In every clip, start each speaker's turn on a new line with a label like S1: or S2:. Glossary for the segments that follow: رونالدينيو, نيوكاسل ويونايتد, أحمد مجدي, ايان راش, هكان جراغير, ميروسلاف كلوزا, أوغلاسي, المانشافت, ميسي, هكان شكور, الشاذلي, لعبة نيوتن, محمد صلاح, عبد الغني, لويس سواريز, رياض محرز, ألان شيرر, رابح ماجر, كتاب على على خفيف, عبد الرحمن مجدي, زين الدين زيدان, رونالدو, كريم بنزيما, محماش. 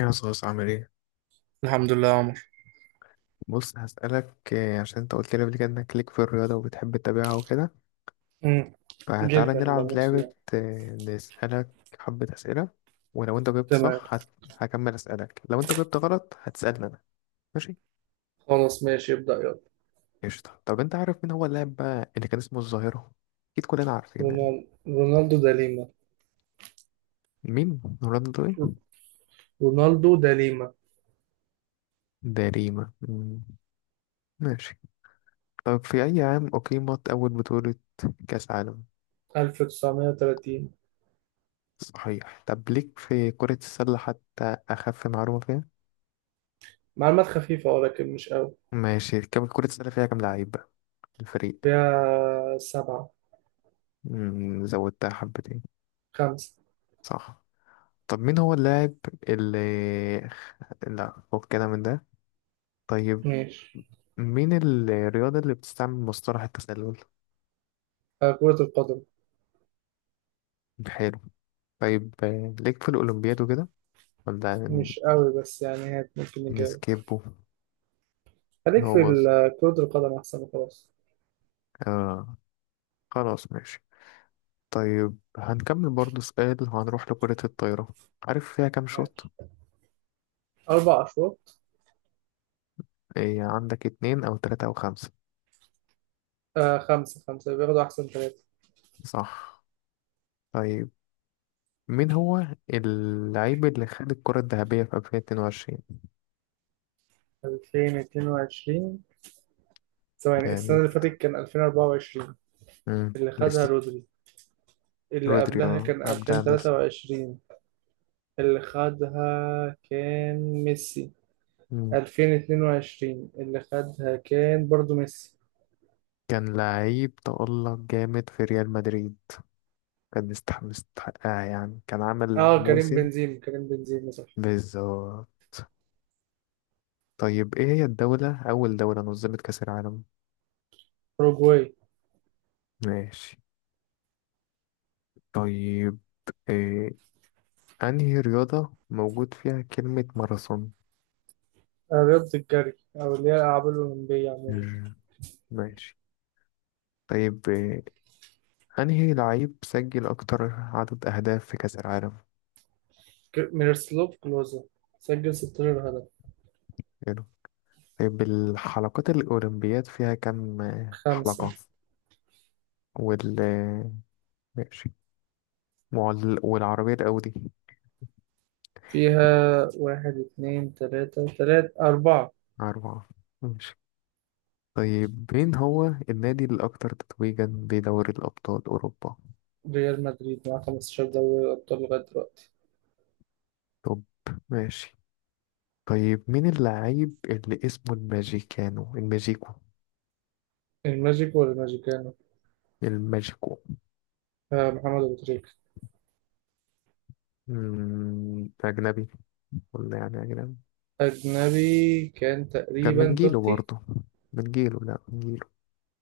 S1: يا صوص، عامل ايه؟
S2: الحمد لله يا عمر.
S1: بص، هسألك عشان انت قلت لي قبل كده انك ليك في الرياضة وبتحب تتابعها وكده.
S2: مم.
S1: فتعالى
S2: جدا
S1: نلعب
S2: بموت
S1: لعبة.
S2: فيها.
S1: نسألك حبة أسئلة. ولو انت جبت
S2: تمام.
S1: صح هكمل أسألك. لو انت جبت غلط هتسألني انا. ماشي؟
S2: خلاص ماشي، ابدأ يلا.
S1: قشطة. طب انت عارف مين هو اللاعب بقى اللي كان اسمه الظاهرة؟ اكيد كلنا عارفين يعني.
S2: رونال- رونالدو دا ليما.
S1: مين رونالدو ايه؟
S2: رونالدو دا ليما.
S1: ده ريما. ماشي. طب في أي عام أقيمت أول بطولة كأس عالم؟
S2: 1930.
S1: صحيح. طب ليك في كرة السلة حتى؟ أخف معلومة فيها.
S2: معلومات خفيفة ولكن مش قوي.
S1: ماشي، كم كرة السلة فيها كام لعيب بقى الفريق؟
S2: فيها سبعة.
S1: مم، زودتها حبتين.
S2: خمسة.
S1: صح. طب مين هو اللاعب اللي خ- لا، فوق كده من ده. طيب.
S2: ماشي.
S1: مين الرياضة اللي بتستعمل مصطلح التسلل؟
S2: كرة القدم.
S1: حلو. طيب، ليك في الأولمبياد وكده؟ ولا
S2: مش قوي بس يعني هات ممكن نجاوب.
S1: نسكيبه؟
S2: خليك
S1: هو
S2: في
S1: بص.
S2: كرة القدم أحسن وخلاص.
S1: آه خلاص، ماشي. طيب، هنكمل برضو سؤال وهنروح لكرة الطايرة. عارف فيها كام شوط؟
S2: ماشي. أربع أشواط.
S1: إيه؟ عندك اتنين أو تلاتة أو خمسة.
S2: خمسة خمسة بياخدوا أحسن ثلاثة.
S1: صح. طيب. مين هو اللعيب اللي خد الكرة الذهبية في 2022؟
S2: 2022، ثواني، السنة
S1: جامد.
S2: اللي فاتت كان 2024. اللي خدها
S1: ميسي.
S2: رودري. اللي
S1: رودري
S2: قبلها كان
S1: عبد العزيز.
S2: 2023، اللي خدها كان ميسي.
S1: مم.
S2: 2022 اللي خدها كان برضو ميسي.
S1: كان لعيب تألق جامد في ريال مدريد. كان مستحقها يعني، كان عمل
S2: اه كريم
S1: موسم.
S2: بنزيما كريم بنزيما صح.
S1: بالظبط. طيب، ايه هي الدولة أول دولة نظمت كأس العالم؟
S2: أوروجواي.
S1: ماشي. طيب، إيه أنهي رياضة موجود فيها كلمة ماراثون؟
S2: رياضة الجري، أو اللي هي الألعاب الأولمبية عموما.
S1: مم. ماشي. طيب، أنهي لعيب سجل أكتر عدد أهداف في كأس العالم؟
S2: ميروسلاف كلوزا سجل 16 هدف.
S1: حلو. طيب، الحلقات الأولمبياد فيها كم
S2: خمسة.
S1: حلقة؟ وال آه، ماشي. والعربية الأودي.
S2: فيها واحد اتنين تلاتة تلاتة أربعة.
S1: أربعة. ماشي. طيب، مين هو النادي الأكثر تتويجا بدوري الأبطال أوروبا؟
S2: ريال مدريد مع 15 دوري أبطال لغاية دلوقتي.
S1: طب. ماشي. طيب، مين اللاعب اللي اسمه الماجيكو؟
S2: الماجيك ولا الماجيكانو؟
S1: الماجيكو.
S2: محمد أبو تريكة.
S1: أجنبي ولا يعني أجنبي.
S2: أجنبي كان
S1: كان من
S2: تقريبا
S1: جيله
S2: توتي.
S1: برضه. من جيله، لا، من جيله.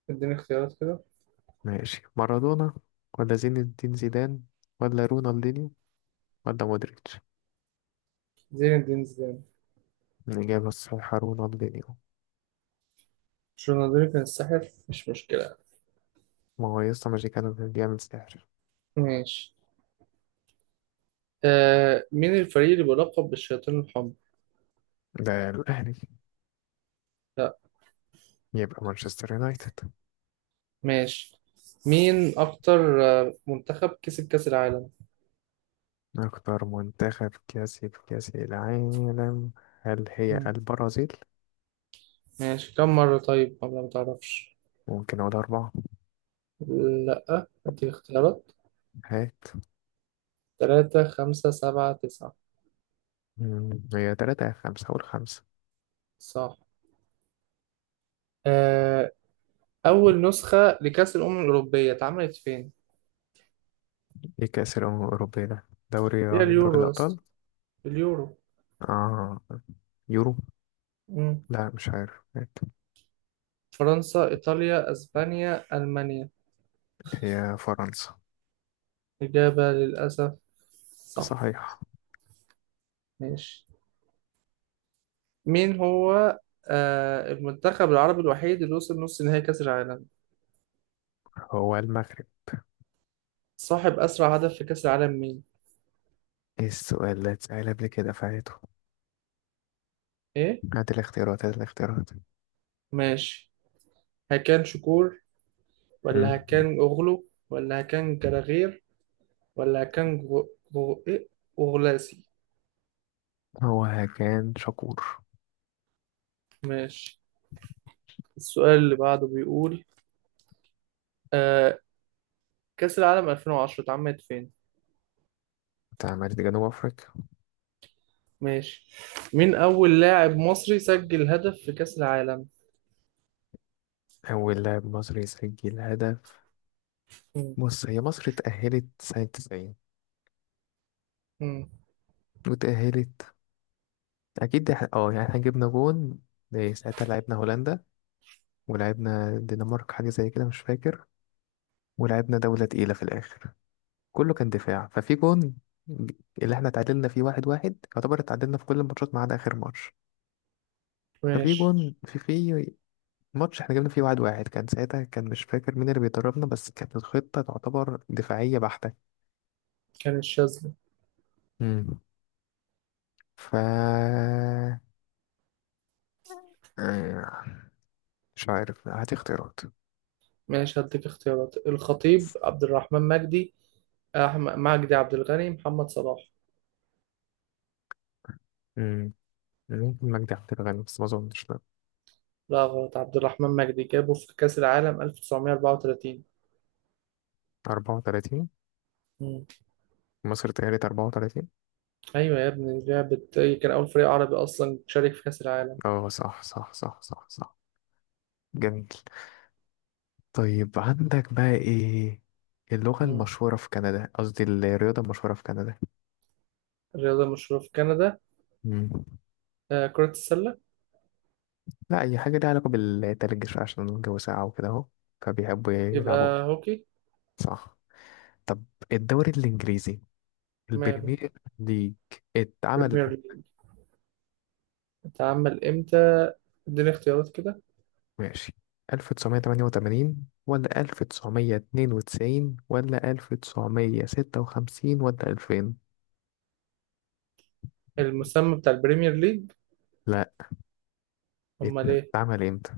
S2: اديني اختيارات كده.
S1: ماشي. مارادونا ولا زين الدين زيدان ولا رونالدينيو ولا مودريتش؟
S2: زين الدين زيدان.
S1: الإجابة الصحيحة رونالدينيو.
S2: رونالدينيو كان الساحر، مش مشكلة.
S1: ما هو يسطا، مش كان بيعمل سحر؟
S2: ماشي. مين الفريق اللي بيلقب بالشياطين الحمر؟
S1: ده الأهلي.
S2: لا.
S1: يبقى مانشستر يونايتد.
S2: ماشي. مين أكتر منتخب كسب كأس العالم؟
S1: أكتر منتخب كاسب كأس العالم، هل هي
S2: مم.
S1: البرازيل؟
S2: ماشي، كم مرة؟ طيب ولا ما تعرفش؟
S1: ممكن أقول أربعة.
S2: لا، اديني اختيارات.
S1: هات.
S2: تلاتة خمسة سبعة تسعة.
S1: هي تلاتة يا خمسة. أقول خمسة.
S2: صح. آه، أول نسخة لكأس الأمم الأوروبية اتعملت فين؟
S1: إيه كأس الأمم الأوروبية ده؟ دوري.
S2: هي
S1: دوري
S2: اليورو يا اسطى.
S1: الأبطال؟
S2: اليورو.
S1: آه يورو؟
S2: مم.
S1: لا، مش عارف، هات.
S2: فرنسا إيطاليا أسبانيا ألمانيا.
S1: هي فرنسا.
S2: إجابة للأسف صح.
S1: صحيح.
S2: ماشي. مين هو المنتخب العربي الوحيد اللي وصل نص نهائي كأس العالم؟
S1: هو المغرب.
S2: صاحب أسرع هدف في كأس العالم مين؟
S1: ايه؟ السؤال ده اتسأل قبل كده، فايته.
S2: إيه؟
S1: هات الاختيارات، هات الاختيارات.
S2: ماشي. هكان شكور، ولا
S1: مم.
S2: هكان أوغلو، ولا هكان جراغير، ولا هكان غو... غو... إيه أوغلاسي.
S1: هو كان شكور.
S2: ماشي. السؤال اللي بعده بيقول آه كأس العالم 2010 اتعملت فين؟
S1: بتاع مجلس جنوب افريقيا.
S2: ماشي. مين أول لاعب مصري سجل هدف في كأس العالم؟
S1: اول لاعب مصري يسجل هدف.
S2: مم.
S1: بص، هي مصر اتأهلت سنة 90.
S2: مم.
S1: وتأهلت. اكيد يعني احنا جبنا جون. ساعتها لعبنا هولندا. ولعبنا الدنمارك حاجة زي كده، مش فاكر. ولعبنا دولة تقيلة في الآخر. كله كان دفاع ففي جون. ج- اللي احنا اتعادلنا فيه 1-1، يعتبر اتعادلنا في كل الماتشات ما عدا آخر ماتش. ففي
S2: ماشي.
S1: جون في ماتش احنا جبنا فيه 1-1، كان ساعتها، كان مش فاكر مين اللي بيدربنا، بس كانت الخطة تعتبر دفاعية بحتة.
S2: كان الشاذلي.
S1: امم ف آه، مش عارف، هات اختيارات.
S2: ماشي، هديك اختيارات: الخطيب، عبد الرحمن مجدي، أحمد مجدي، عبد الغني، محمد صلاح.
S1: مم. ممكن مجدي عبد الغني بس ما اظنش، لا.
S2: لا غلط، عبد الرحمن مجدي جابه في كأس العالم 1934.
S1: 34.
S2: مم.
S1: مصر تقريبا 34.
S2: أيوة يا ابني لعبة، كان أول فريق عربي أصلا شارك في كأس العالم.
S1: اه، صح، صح، صح، صح، صح. جميل. طيب، عندك بقى ايه اللغة
S2: مم.
S1: المشهورة في كندا، قصدي الرياضة المشهورة في كندا؟
S2: الرياضة المشهورة في كندا؟
S1: مم.
S2: كرة السلة.
S1: لا، أي حاجة ليها علاقة بالتلج شوية عشان الجو ساقع وكده أهو. فبيحبوا
S2: يبقى
S1: يلعبوها.
S2: هوكي.
S1: صح. طب الدوري الإنجليزي
S2: ماله.
S1: البريمير ليج اتعمل
S2: بريمير ليج.
S1: إمتى؟
S2: اتعمل امتى؟ اديني اختيارات كده.
S1: ماشي. 1988 ولا 1992 ولا 1956 ولا 2000؟
S2: المسمى بتاع البريمير ليج.
S1: لا،
S2: امال ايه؟
S1: اتعمل امتى،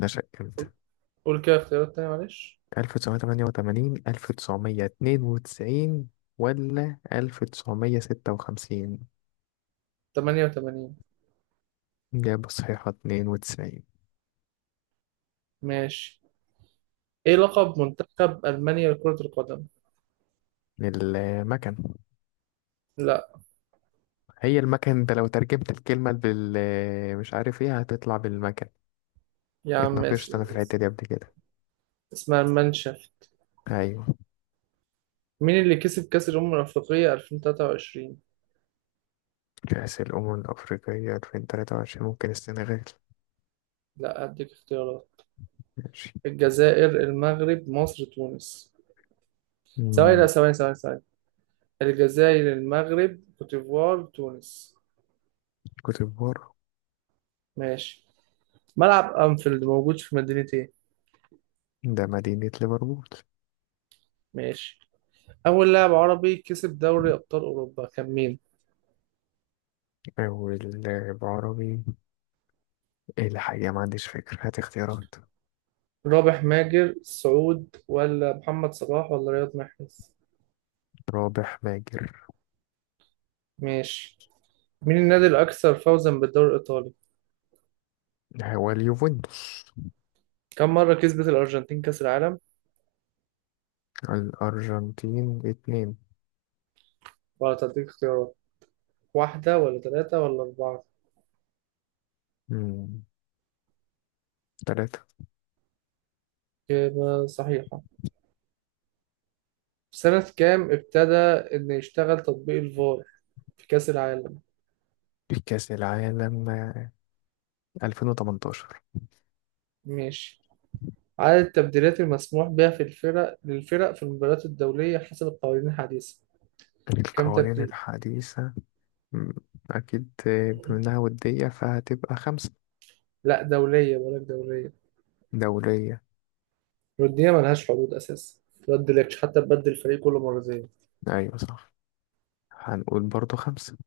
S1: نشأ امتى؟
S2: قول كده اختيارات تانية معلش.
S1: 1988، 1992 ولا 1956؟
S2: 88.
S1: إجابة صحيحة 92.
S2: ماشي. ايه لقب منتخب المانيا لكرة القدم؟
S1: المكن.
S2: لا.
S1: هي المكن، انت لو ترجمت الكلمة بال، مش عارف ايه هتطلع، بالمكن.
S2: يا عم ماشي.
S1: اتناقشت انا في الحتة دي قبل كده.
S2: اسمها المانشافت.
S1: ايوه.
S2: مين اللي كسب كأس الأمم الأفريقية 2023؟
S1: كأس الأمم الأفريقية 2023، ممكن السنغال.
S2: لا، اديك اختيارات.
S1: ماشي.
S2: الجزائر المغرب مصر تونس. ثواني، لا،
S1: مم،
S2: ثواني ثواني ثواني. الجزائر المغرب كوت ديفوار تونس.
S1: كوت ديفوار.
S2: ماشي. ملعب أنفيلد موجود في مدينة ايه؟
S1: ده مدينة ليفربول.
S2: ماشي. أول لاعب عربي كسب دوري أبطال أوروبا كان مين؟
S1: والعربي، الحقيقة ما عنديش فكرة، هات اختيارات.
S2: رابح ماجر سعود، ولا محمد صلاح، ولا رياض محرز؟
S1: رابح ماجر.
S2: ماشي. مين النادي الأكثر فوزا بالدوري الإيطالي؟
S1: هو اليوفنتوس.
S2: كم مرة كسبت الأرجنتين كأس العالم؟
S1: الأرجنتين اتنين.
S2: ولا تديك اختيارات؟ واحدة ولا ثلاثة ولا أربعة؟
S1: مم، تلاتة.
S2: إجابة صحيحة. سنة كام ابتدى إن يشتغل تطبيق الفار في كأس العالم؟
S1: كأس العالم 2018.
S2: ماشي. عدد التبديلات المسموح بها في الفرق للفرق في المباريات الدولية حسب القوانين الحديثة، كم
S1: القوانين
S2: تبديل؟
S1: الحديثة. م، أكيد، بما إنها ودية فهتبقى خمسة.
S2: لا دولية، بقول لك دولية.
S1: دولية.
S2: الودية ملهاش حدود أساسا، متبدلكش حتى، تبدل الفريق كل مرتين.
S1: أيوة، صح. هنقول برضو خمسة.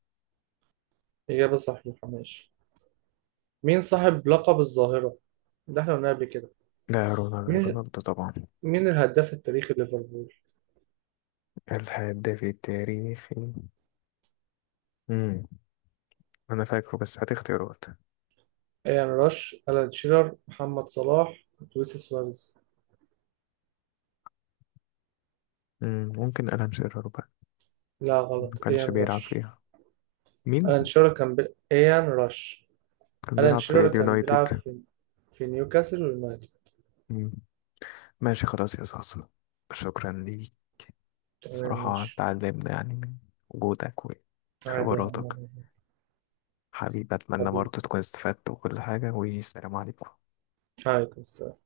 S2: إجابة صح محماش. مين صاحب لقب الظاهرة؟ ده احنا قلنا قبل كده.
S1: ده رونالدو،
S2: مين
S1: رونالدو طبعا.
S2: مين الهداف التاريخي ليفربول؟
S1: الهداف التاريخي. مم. أنا فاكره بس هات اختيارات.
S2: ايان راش، ألان شيرر، محمد صلاح، لويس سواريز.
S1: ممكن ألان شيرر بقى.
S2: لا
S1: ما
S2: غلط،
S1: كانش
S2: ايان
S1: بيلعب
S2: راش.
S1: فيها. مين؟
S2: ألان شيرر كان ايان راش.
S1: كان
S2: ألان
S1: بيلعب في
S2: شيرر كان
S1: اليونايتد.
S2: بيلعب في في نيوكاسل ويونايتد.
S1: مم. ماشي، خلاص يا صاصة. شكرا ليك.
S2: تمام
S1: صراحة
S2: ماشي.
S1: تعلمنا يعني من وجودك
S2: عادي يا
S1: وخبراتك.
S2: عم.
S1: حبيبي، أتمنى
S2: حبيبي،
S1: برضه تكون استفدت وكل حاجة، والسلام عليكم.
S2: عليكم السلام.